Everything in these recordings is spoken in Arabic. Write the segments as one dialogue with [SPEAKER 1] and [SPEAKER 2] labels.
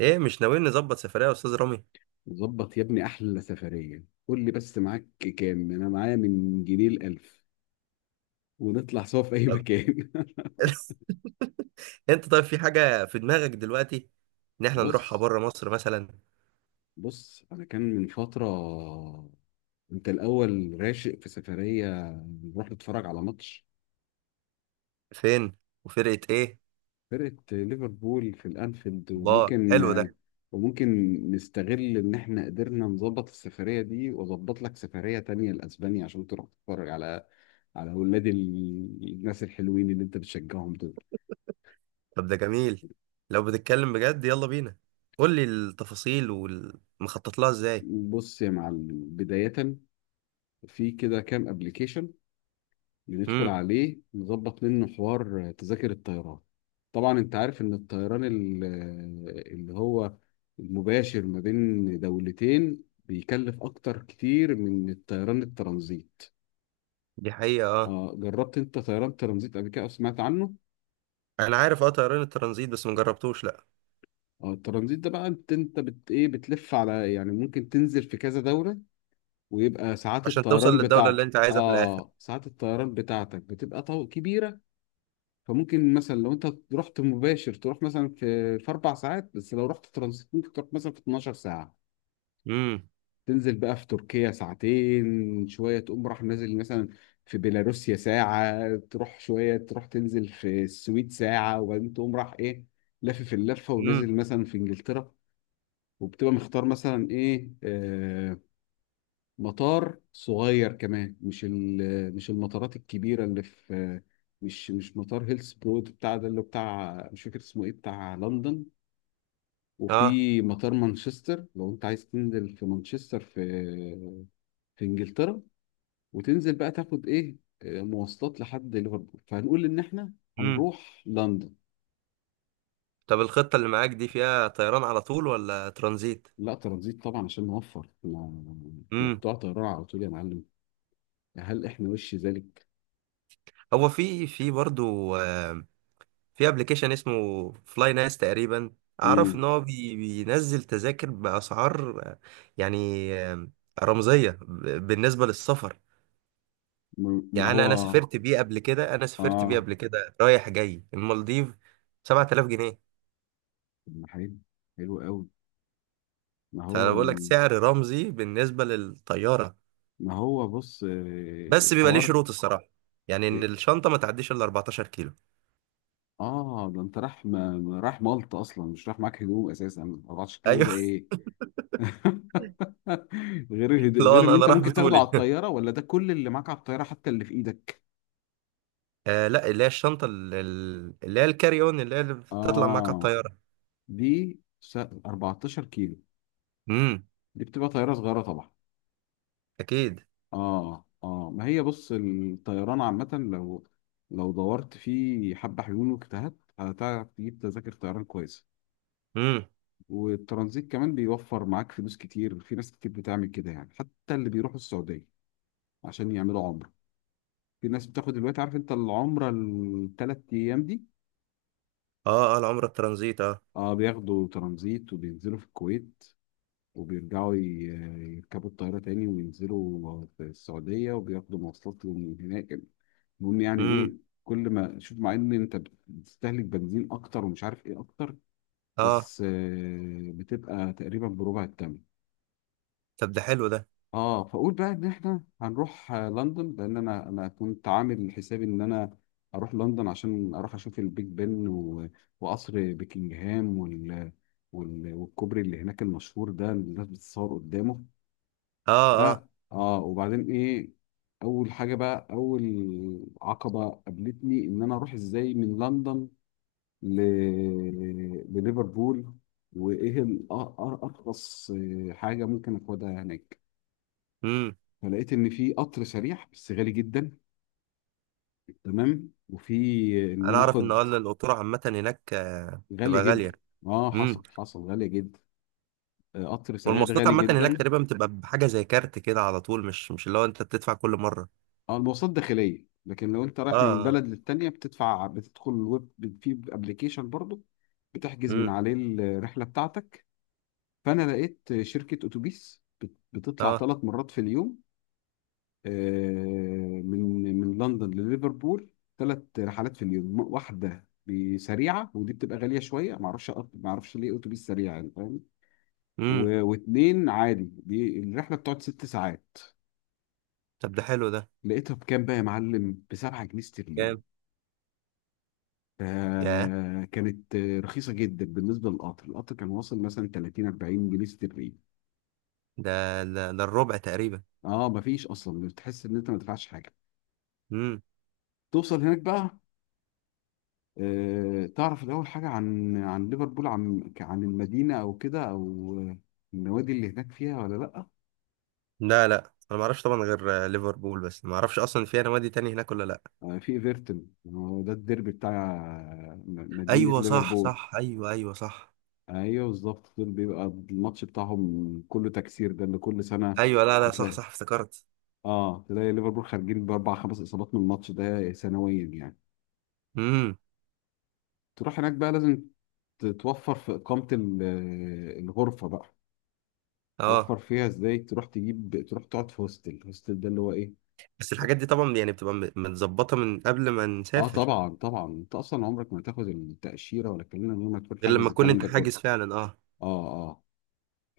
[SPEAKER 1] ايه، مش ناويين نظبط سفرية يا استاذ رامي؟
[SPEAKER 2] ظبط يا ابني احلى سفريه، قول لي بس معاك كام. انا معايا من جنيه الالف ونطلع سوا في اي
[SPEAKER 1] طب.
[SPEAKER 2] مكان.
[SPEAKER 1] انت طيب، في حاجة في دماغك دلوقتي ان احنا نروحها
[SPEAKER 2] بص
[SPEAKER 1] بره مصر مثلا؟
[SPEAKER 2] بص انا كان من فتره، انت الاول راشق في سفريه نروح نتفرج على ماتش
[SPEAKER 1] فين؟ وفرقة ايه؟
[SPEAKER 2] فرقه ليفربول في الانفيلد،
[SPEAKER 1] الله،
[SPEAKER 2] وممكن
[SPEAKER 1] حلو ده.
[SPEAKER 2] وممكن نستغل ان احنا قدرنا نظبط السفريه دي، واظبط لك سفريه تانية لاسبانيا عشان تروح تتفرج على اولاد الناس الحلوين اللي انت بتشجعهم دول.
[SPEAKER 1] طب ده جميل، لو بتتكلم بجد يلا بينا، قول لي التفاصيل والمخطط لها ازاي.
[SPEAKER 2] بص يا معلم، بداية في كده كام ابلكيشن بندخل
[SPEAKER 1] امم.
[SPEAKER 2] عليه نظبط منه حوار تذاكر الطيران. طبعا انت عارف ان الطيران اللي هو المباشر ما بين دولتين بيكلف اكتر كتير من الطيران الترانزيت.
[SPEAKER 1] دي حقيقة، اه.
[SPEAKER 2] اه، جربت انت طيران ترانزيت قبل كده او سمعت عنه؟
[SPEAKER 1] انا عارف، اه، طيران الترانزيت، بس ما جربتوش، لا.
[SPEAKER 2] اه، الترانزيت ده بقى انت بت ايه، بتلف على يعني ممكن تنزل في كذا دولة، ويبقى ساعات
[SPEAKER 1] عشان توصل
[SPEAKER 2] الطيران
[SPEAKER 1] للدولة اللي
[SPEAKER 2] بتاعتك،
[SPEAKER 1] انت عايزها في الاخر.
[SPEAKER 2] بتبقى كبيره. فممكن مثلا لو انت رحت مباشر تروح مثلا في 4 ساعات، بس لو رحت ترانزيت ممكن تروح مثلا في 12 ساعه.
[SPEAKER 1] امم،
[SPEAKER 2] تنزل بقى في تركيا ساعتين شويه، تقوم راح نازل مثلا في بيلاروسيا ساعه، تروح شويه تروح تنزل في السويد ساعه، وبعدين تقوم راح ايه، لافف اللفه
[SPEAKER 1] امم،
[SPEAKER 2] ونازل مثلا في انجلترا. وبتبقى مختار مثلا ايه، آه، مطار صغير كمان، مش مش المطارات الكبيره اللي في مش مطار هيلسبرود بتاع ده اللي بتاع، مش فاكر اسمه ايه، بتاع لندن.
[SPEAKER 1] اه،
[SPEAKER 2] وفي مطار مانشستر لو انت عايز تنزل في مانشستر، في في انجلترا، وتنزل بقى تاخد ايه، آه، مواصلات لحد ليفربول. فهنقول ان احنا
[SPEAKER 1] امم.
[SPEAKER 2] هنروح لندن.
[SPEAKER 1] طب، الخطة اللي معاك دي فيها طيران على طول ولا ترانزيت؟
[SPEAKER 2] لا ترانزيت طبعا عشان نوفر، لا لا، بتوع طيران على طول يا معلم؟ هل احنا وش ذلك؟
[SPEAKER 1] هو في برضه، آه، في ابلكيشن اسمه فلاي ناس تقريبا. اعرف ان
[SPEAKER 2] مم.
[SPEAKER 1] هو بينزل تذاكر باسعار، يعني، رمزيه بالنسبه للسفر.
[SPEAKER 2] ما
[SPEAKER 1] يعني
[SPEAKER 2] هو
[SPEAKER 1] انا سافرت بيه
[SPEAKER 2] اه.
[SPEAKER 1] قبل كده رايح جاي المالديف 7000 جنيه.
[SPEAKER 2] طب ما حلو، حلو قوي. ما هو
[SPEAKER 1] فانا بقول لك
[SPEAKER 2] ال...
[SPEAKER 1] سعر رمزي بالنسبه للطياره.
[SPEAKER 2] ما هو بص آه،
[SPEAKER 1] بس بيبقى ليه
[SPEAKER 2] حوار.
[SPEAKER 1] شروط الصراحه، يعني ان
[SPEAKER 2] اه،
[SPEAKER 1] الشنطه ما تعديش الا 14 كيلو.
[SPEAKER 2] آه، ده انت راح مالطا اصلا مش راح معاك هدوم اساسا، 14 كيلو
[SPEAKER 1] ايوه.
[SPEAKER 2] ده ايه!
[SPEAKER 1] لا،
[SPEAKER 2] غير
[SPEAKER 1] انا
[SPEAKER 2] اللي
[SPEAKER 1] انا
[SPEAKER 2] انت
[SPEAKER 1] راح
[SPEAKER 2] ممكن تاخده على
[SPEAKER 1] بطولي.
[SPEAKER 2] الطياره، ولا ده كل اللي معاك على الطياره حتى اللي في ايدك؟
[SPEAKER 1] لا، اللي هي الشنطة، اللي هي الكاري اون، اللي هي اللي بتطلع معاك على
[SPEAKER 2] اه،
[SPEAKER 1] الطيارة.
[SPEAKER 2] 14 كيلو
[SPEAKER 1] امم.
[SPEAKER 2] دي بتبقى طياره صغيره طبعا.
[SPEAKER 1] اكيد.
[SPEAKER 2] اه اه، ما هي بص الطيران عامه، لو دورت في حبه حلول واجتهدت هتعرف تجيب تذاكر طيران كويسه.
[SPEAKER 1] امم،
[SPEAKER 2] والترانزيت كمان بيوفر معاك فلوس كتير، في ناس كتير بتعمل كده يعني، حتى اللي بيروحوا السعودية عشان يعملوا عمرة. في ناس بتاخد دلوقتي، عارف انت العمرة الثلاث ايام دي؟
[SPEAKER 1] اه، اه. العمرة الترانزيت، اه.
[SPEAKER 2] اه، بياخدوا ترانزيت وبينزلوا في الكويت، وبيرجعوا ي- يركبوا الطيارة تاني وينزلوا في السعودية وبياخدوا مواصلات من هناك. المهم يعني ايه،
[SPEAKER 1] امم.
[SPEAKER 2] كل ما شوف مع ان انت بتستهلك بنزين اكتر ومش عارف ايه اكتر،
[SPEAKER 1] اه.
[SPEAKER 2] بس آه، بتبقى تقريبا بربع الثمن.
[SPEAKER 1] طب، ده حلو ده.
[SPEAKER 2] اه، فاقول بقى ان احنا هنروح آه، لندن، لان انا كنت عامل حسابي ان انا اروح لندن عشان اروح اشوف البيج بن، وقصر بكنجهام، والكوبري اللي هناك المشهور ده اللي الناس بتتصور قدامه.
[SPEAKER 1] اه، اه.
[SPEAKER 2] اه اه، وبعدين ايه، اول حاجه بقى، اول عقبه قابلتني ان انا اروح ازاي من لندن ل... لليفربول، وايه ارخص آه، حاجه ممكن اخدها هناك.
[SPEAKER 1] امم.
[SPEAKER 2] فلقيت ان في قطر سريع بس غالي جدا، تمام، وفي ان
[SPEAKER 1] انا
[SPEAKER 2] انا
[SPEAKER 1] اعرف ان اه
[SPEAKER 2] اخد.
[SPEAKER 1] إن القطورة عامة هناك،
[SPEAKER 2] غالي
[SPEAKER 1] بتبقى غالية.
[SPEAKER 2] جدا، اه حصل
[SPEAKER 1] امم.
[SPEAKER 2] حصل، غالي جدا. آه، قطر سريع ده
[SPEAKER 1] والمواصلات
[SPEAKER 2] غالي
[SPEAKER 1] عامة هناك
[SPEAKER 2] جدا.
[SPEAKER 1] تقريبا بتبقى بحاجة زي كارت كده على طول، مش اللي هو انت بتدفع كل مرة.
[SPEAKER 2] اه، المواصلات داخليه، لكن لو انت
[SPEAKER 1] اه،
[SPEAKER 2] رايح من
[SPEAKER 1] اه.
[SPEAKER 2] بلد للتانيه بتدفع، بتدخل الويب، في ابلكيشن برضو بتحجز من
[SPEAKER 1] امم.
[SPEAKER 2] عليه الرحله بتاعتك. فانا لقيت شركه اتوبيس بتطلع
[SPEAKER 1] اه.
[SPEAKER 2] 3 مرات في اليوم، آه، من لندن لليفربول، 3 رحلات في اليوم، واحده بسريعه ودي بتبقى غاليه شويه، ما اعرفش ليه اتوبيس سريع يعني، فاهم؟
[SPEAKER 1] امم.
[SPEAKER 2] واتنين عادي، دي الرحله بتقعد 6 ساعات.
[SPEAKER 1] طب، ده حلو ده.
[SPEAKER 2] لقيتها بكام بقى يا معلم؟ ب 7 جنيه استرليني.
[SPEAKER 1] كام؟ ياه!
[SPEAKER 2] آه، كانت آه، رخيصه جدا بالنسبه للقطر، القطر كان واصل مثلا 30 40 جنيه استرليني.
[SPEAKER 1] ده ده الربع تقريبا.
[SPEAKER 2] اه، مفيش اصلا، بتحس ان انت ما دفعتش حاجه. توصل هناك بقى، آه، تعرف الأول حاجة عن ليفربول، عن المدينة أو كده أو آه، النوادي اللي هناك فيها ولا لأ؟
[SPEAKER 1] لا، لا، انا ما اعرفش طبعا، غير ليفربول، بس ما اعرفش اصلا فيها نوادي تاني هناك ولا لا.
[SPEAKER 2] آه، في ايفرتون، هو ده الديربي بتاع آه، مدينة
[SPEAKER 1] ايوه، صح،
[SPEAKER 2] ليفربول.
[SPEAKER 1] صح، ايوه، ايوه، صح.
[SPEAKER 2] أيوه بالظبط، دول بيبقى الماتش بتاعهم كله تكسير، ده اللي كل سنة
[SPEAKER 1] ايوه، لا، لا، صح،
[SPEAKER 2] بتلاقي،
[SPEAKER 1] صح، افتكرت.
[SPEAKER 2] اه تلاقي ليفربول خارجين بأربع خمس إصابات من الماتش ده سنويا يعني.
[SPEAKER 1] امم.
[SPEAKER 2] تروح هناك بقى، لازم تتوفر في إقامة آه، الغرفة بقى. توفر
[SPEAKER 1] اه.
[SPEAKER 2] فيها ازاي؟ تروح تجيب، تروح تقعد في هوستل، الهوستل ده اللي هو ايه.
[SPEAKER 1] بس الحاجات دي طبعا يعني بتبقى متظبطه من قبل ما
[SPEAKER 2] اه
[SPEAKER 1] نسافر.
[SPEAKER 2] طبعا طبعا، انت اصلا عمرك ما هتاخد التاشيره ولا الكلام ده من غير ما تكون
[SPEAKER 1] غير
[SPEAKER 2] حاجز
[SPEAKER 1] لما تكون
[SPEAKER 2] الكلام
[SPEAKER 1] انت
[SPEAKER 2] ده كله.
[SPEAKER 1] حاجز فعلا، اه.
[SPEAKER 2] اه اه،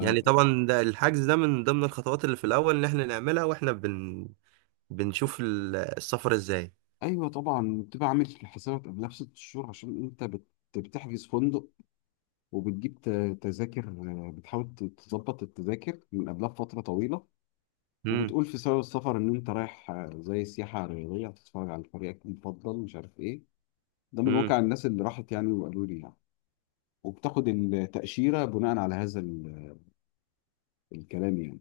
[SPEAKER 1] يعني طبعا ده الحجز ده من ضمن الخطوات اللي في الاول ان احنا نعملها، واحنا بنشوف السفر ازاي.
[SPEAKER 2] ايوه طبعا بتبقى عامل حسابك قبلها ب 6 شهور، عشان انت بتحجز فندق وبتجيب تذاكر آه، بتحاول تظبط التذاكر من قبلها بفتره طويله.
[SPEAKER 1] امم.
[SPEAKER 2] وبتقول في سبب السفر ان انت رايح آه، زي سياحه رياضيه هتتفرج على فريقك المفضل مش عارف ايه، ده من
[SPEAKER 1] امم.
[SPEAKER 2] واقع الناس اللي راحت يعني وقالوا لي يعني. وبتاخد التاشيره بناء على هذا الكلام يعني.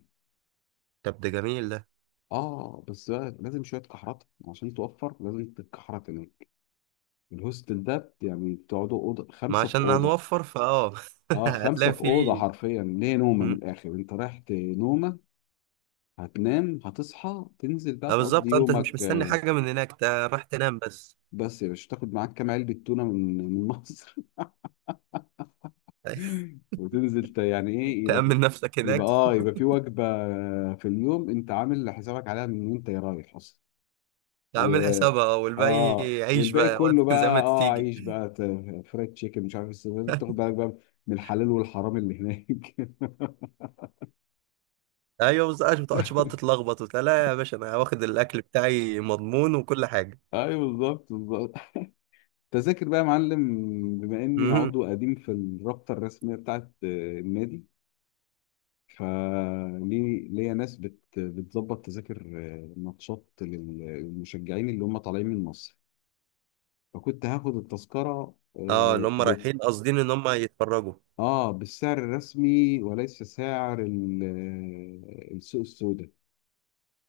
[SPEAKER 1] طب، ده جميل ده.
[SPEAKER 2] اه، بس بقى لازم شويه كحرات عشان توفر، لازم تتكحرت هناك. الهوستل ده يعني بتقعدوا اوضه،
[SPEAKER 1] ما
[SPEAKER 2] خمسه في
[SPEAKER 1] عشان
[SPEAKER 2] اوضه.
[SPEAKER 1] هنوفر فاه.
[SPEAKER 2] اه، خمسه
[SPEAKER 1] هتلاقي
[SPEAKER 2] في اوضه
[SPEAKER 1] فيه.
[SPEAKER 2] حرفيا، ليه؟ نومه من الاخر، انت رايح نومه، هتنام هتصحى تنزل بقى
[SPEAKER 1] اه،
[SPEAKER 2] تقضي
[SPEAKER 1] بالظبط انت مش
[SPEAKER 2] يومك
[SPEAKER 1] مستني
[SPEAKER 2] آه،
[SPEAKER 1] حاجه من هناك، انت راح تنام بس.
[SPEAKER 2] بس يا باشا تاخد معاك كام علبه تونه من مصر. يعني ايه،
[SPEAKER 1] تأمن نفسك
[SPEAKER 2] يبقى
[SPEAKER 1] هناك.
[SPEAKER 2] اه يبقى في وجبه في اليوم انت عامل حسابك عليها من وانت رايح اصلا. و
[SPEAKER 1] تعمل حسابها والباقي.
[SPEAKER 2] اه،
[SPEAKER 1] عيش
[SPEAKER 2] والباقي
[SPEAKER 1] بقى وقت
[SPEAKER 2] كله
[SPEAKER 1] زي ما
[SPEAKER 2] بقى، اه
[SPEAKER 1] تيجي.
[SPEAKER 2] عيش بقى، فرايد تشيكن مش عارف إيه، تاخد بالك بقى من الحلال والحرام اللي هناك.
[SPEAKER 1] ايوه، بس عشان ما تقعدش بقى تتلخبط وبتاع، لا يا باشا، انا واخد الاكل بتاعي مضمون وكل حاجه.
[SPEAKER 2] ايوه بالظبط بالظبط. تذاكر بقى يا معلم، بما اني
[SPEAKER 1] امم.
[SPEAKER 2] عضو قديم في الرابطه الرسميه بتاعت آه، النادي، فليه ليا ناس بتظبط تذاكر آه، ماتشات للمشجعين اللي هم طالعين من مصر. فكنت هاخد التذكره
[SPEAKER 1] اه. اللي هم رايحين قاصدين ان هم يتفرجوا.
[SPEAKER 2] اه بالسعر الرسمي، وليس سعر السوق السوداء.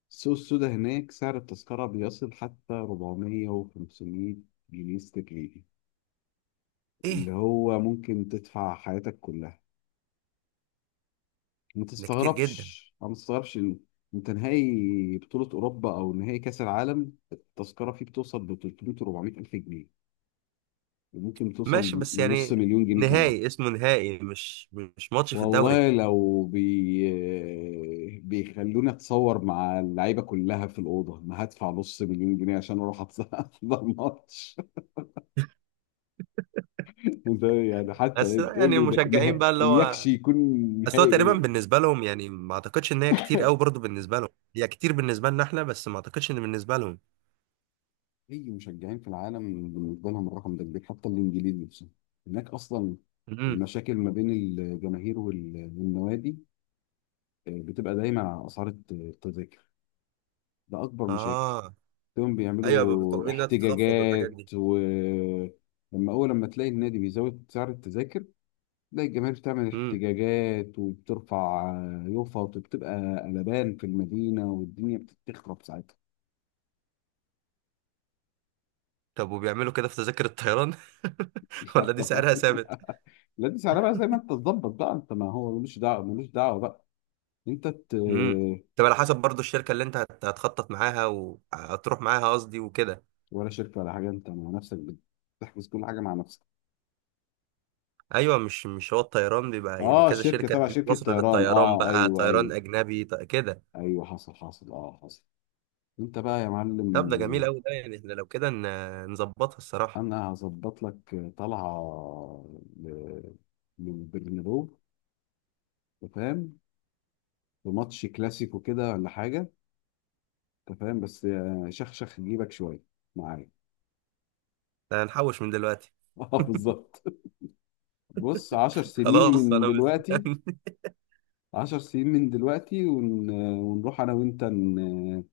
[SPEAKER 2] السوق السوداء هناك سعر التذكرة بيصل حتى 400 و500 جنيه استرليني، اللي
[SPEAKER 1] ايه؟
[SPEAKER 2] هو ممكن تدفع حياتك كلها. ما
[SPEAKER 1] ده كتير جدا.
[SPEAKER 2] تستغربش، إن انت نهائي بطولة أوروبا أو نهائي كأس العالم التذكرة فيه بتوصل ل 300 و400 ألف جنيه، وممكن
[SPEAKER 1] ماشي،
[SPEAKER 2] توصل
[SPEAKER 1] بس
[SPEAKER 2] لنص
[SPEAKER 1] يعني
[SPEAKER 2] مليون جنيه كمان.
[SPEAKER 1] نهائي اسمه نهائي، مش ماتش في الدوري.
[SPEAKER 2] والله لو بي... آه، بيخلوني اتصور مع اللعيبه كلها في الاوضه ما هدفع نص مليون جنيه عشان اروح احضر ماتش ده، يعني
[SPEAKER 1] بس
[SPEAKER 2] حتى تقول
[SPEAKER 1] يعني
[SPEAKER 2] لي ده
[SPEAKER 1] المشجعين بقى،
[SPEAKER 2] نهائي
[SPEAKER 1] اللي
[SPEAKER 2] يكشي
[SPEAKER 1] هو
[SPEAKER 2] يكون
[SPEAKER 1] اصل
[SPEAKER 2] نهائي
[SPEAKER 1] هو تقريبا
[SPEAKER 2] ايه.
[SPEAKER 1] بالنسبه لهم، يعني ما اعتقدش ان هي كتير قوي برضه بالنسبه لهم. هي كتير بالنسبه لنا احنا، بس ما اعتقدش ان بالنسبه لهم.
[SPEAKER 2] اي مشجعين في العالم بالنسبه لهم الرقم ده كبير، حتى الانجليز نفسهم هناك اصلا،
[SPEAKER 1] امم.
[SPEAKER 2] المشاكل ما بين الجماهير والنوادي آه، بتبقى دايما على اسعار التذاكر. ده اكبر مشاكل.
[SPEAKER 1] اه.
[SPEAKER 2] تقوم
[SPEAKER 1] ايوه، بيبقوا
[SPEAKER 2] بيعملوا
[SPEAKER 1] طالبين انها تتخفض والحاجات دي.
[SPEAKER 2] احتجاجات، ولما اول لما تلاقي النادي بيزود سعر التذاكر، تلاقي الجماهير بتعمل
[SPEAKER 1] امم.
[SPEAKER 2] احتجاجات وبترفع يوفا، وبتبقى قلبان في المدينه والدنيا بتخرب ساعتها.
[SPEAKER 1] طب، وبيعملوا كده في تذاكر الطيران؟
[SPEAKER 2] لا
[SPEAKER 1] ولا دي
[SPEAKER 2] طبعا،
[SPEAKER 1] سعرها ثابت؟
[SPEAKER 2] لا دي سعرها بقى زي ما انت تظبط بقى، انت ما هو ملوش دعوه، ملوش دعوه بقى انت
[SPEAKER 1] امم. طب، على حسب برضه الشركه اللي انت هتخطط معاها وهتروح معاها، قصدي وكده.
[SPEAKER 2] ولا شركه ولا حاجه، انت مع نفسك بتحجز كل حاجه مع نفسك.
[SPEAKER 1] ايوه، مش هو الطيران بيبقى يعني
[SPEAKER 2] اه،
[SPEAKER 1] كذا
[SPEAKER 2] شركه
[SPEAKER 1] شركه،
[SPEAKER 2] تبع
[SPEAKER 1] في
[SPEAKER 2] شركه
[SPEAKER 1] مصر
[SPEAKER 2] طيران،
[SPEAKER 1] للطيران
[SPEAKER 2] اه
[SPEAKER 1] بقى
[SPEAKER 2] ايوه
[SPEAKER 1] طيران
[SPEAKER 2] ايوه،
[SPEAKER 1] اجنبي، كده.
[SPEAKER 2] ايوه حصل حصل، اه حصل. انت بقى يا معلم،
[SPEAKER 1] طب، ده جميل قوي ده، يعني احنا لو كده نظبطها الصراحه.
[SPEAKER 2] انا هظبط لك طلعه ل- للبرنابيو، أنت فاهم؟ في ماتش كلاسيكو كده ولا حاجه، انت فاهم؟ بس آه، شخشخ جيبك شويه معايا.
[SPEAKER 1] ده هنحوش من دلوقتي.
[SPEAKER 2] اه بالظبط، بص 10 سنين
[SPEAKER 1] خلاص،
[SPEAKER 2] من
[SPEAKER 1] انا
[SPEAKER 2] دلوقتي،
[SPEAKER 1] مستني.
[SPEAKER 2] عشر سنين من دلوقتي ون... ونروح انا وانت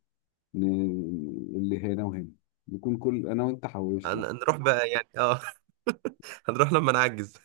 [SPEAKER 2] ن... اللي هنا وهنا، نكون كل انا وانت حوشنا.
[SPEAKER 1] هنروح بقى، يعني اه. هنروح لما نعجز.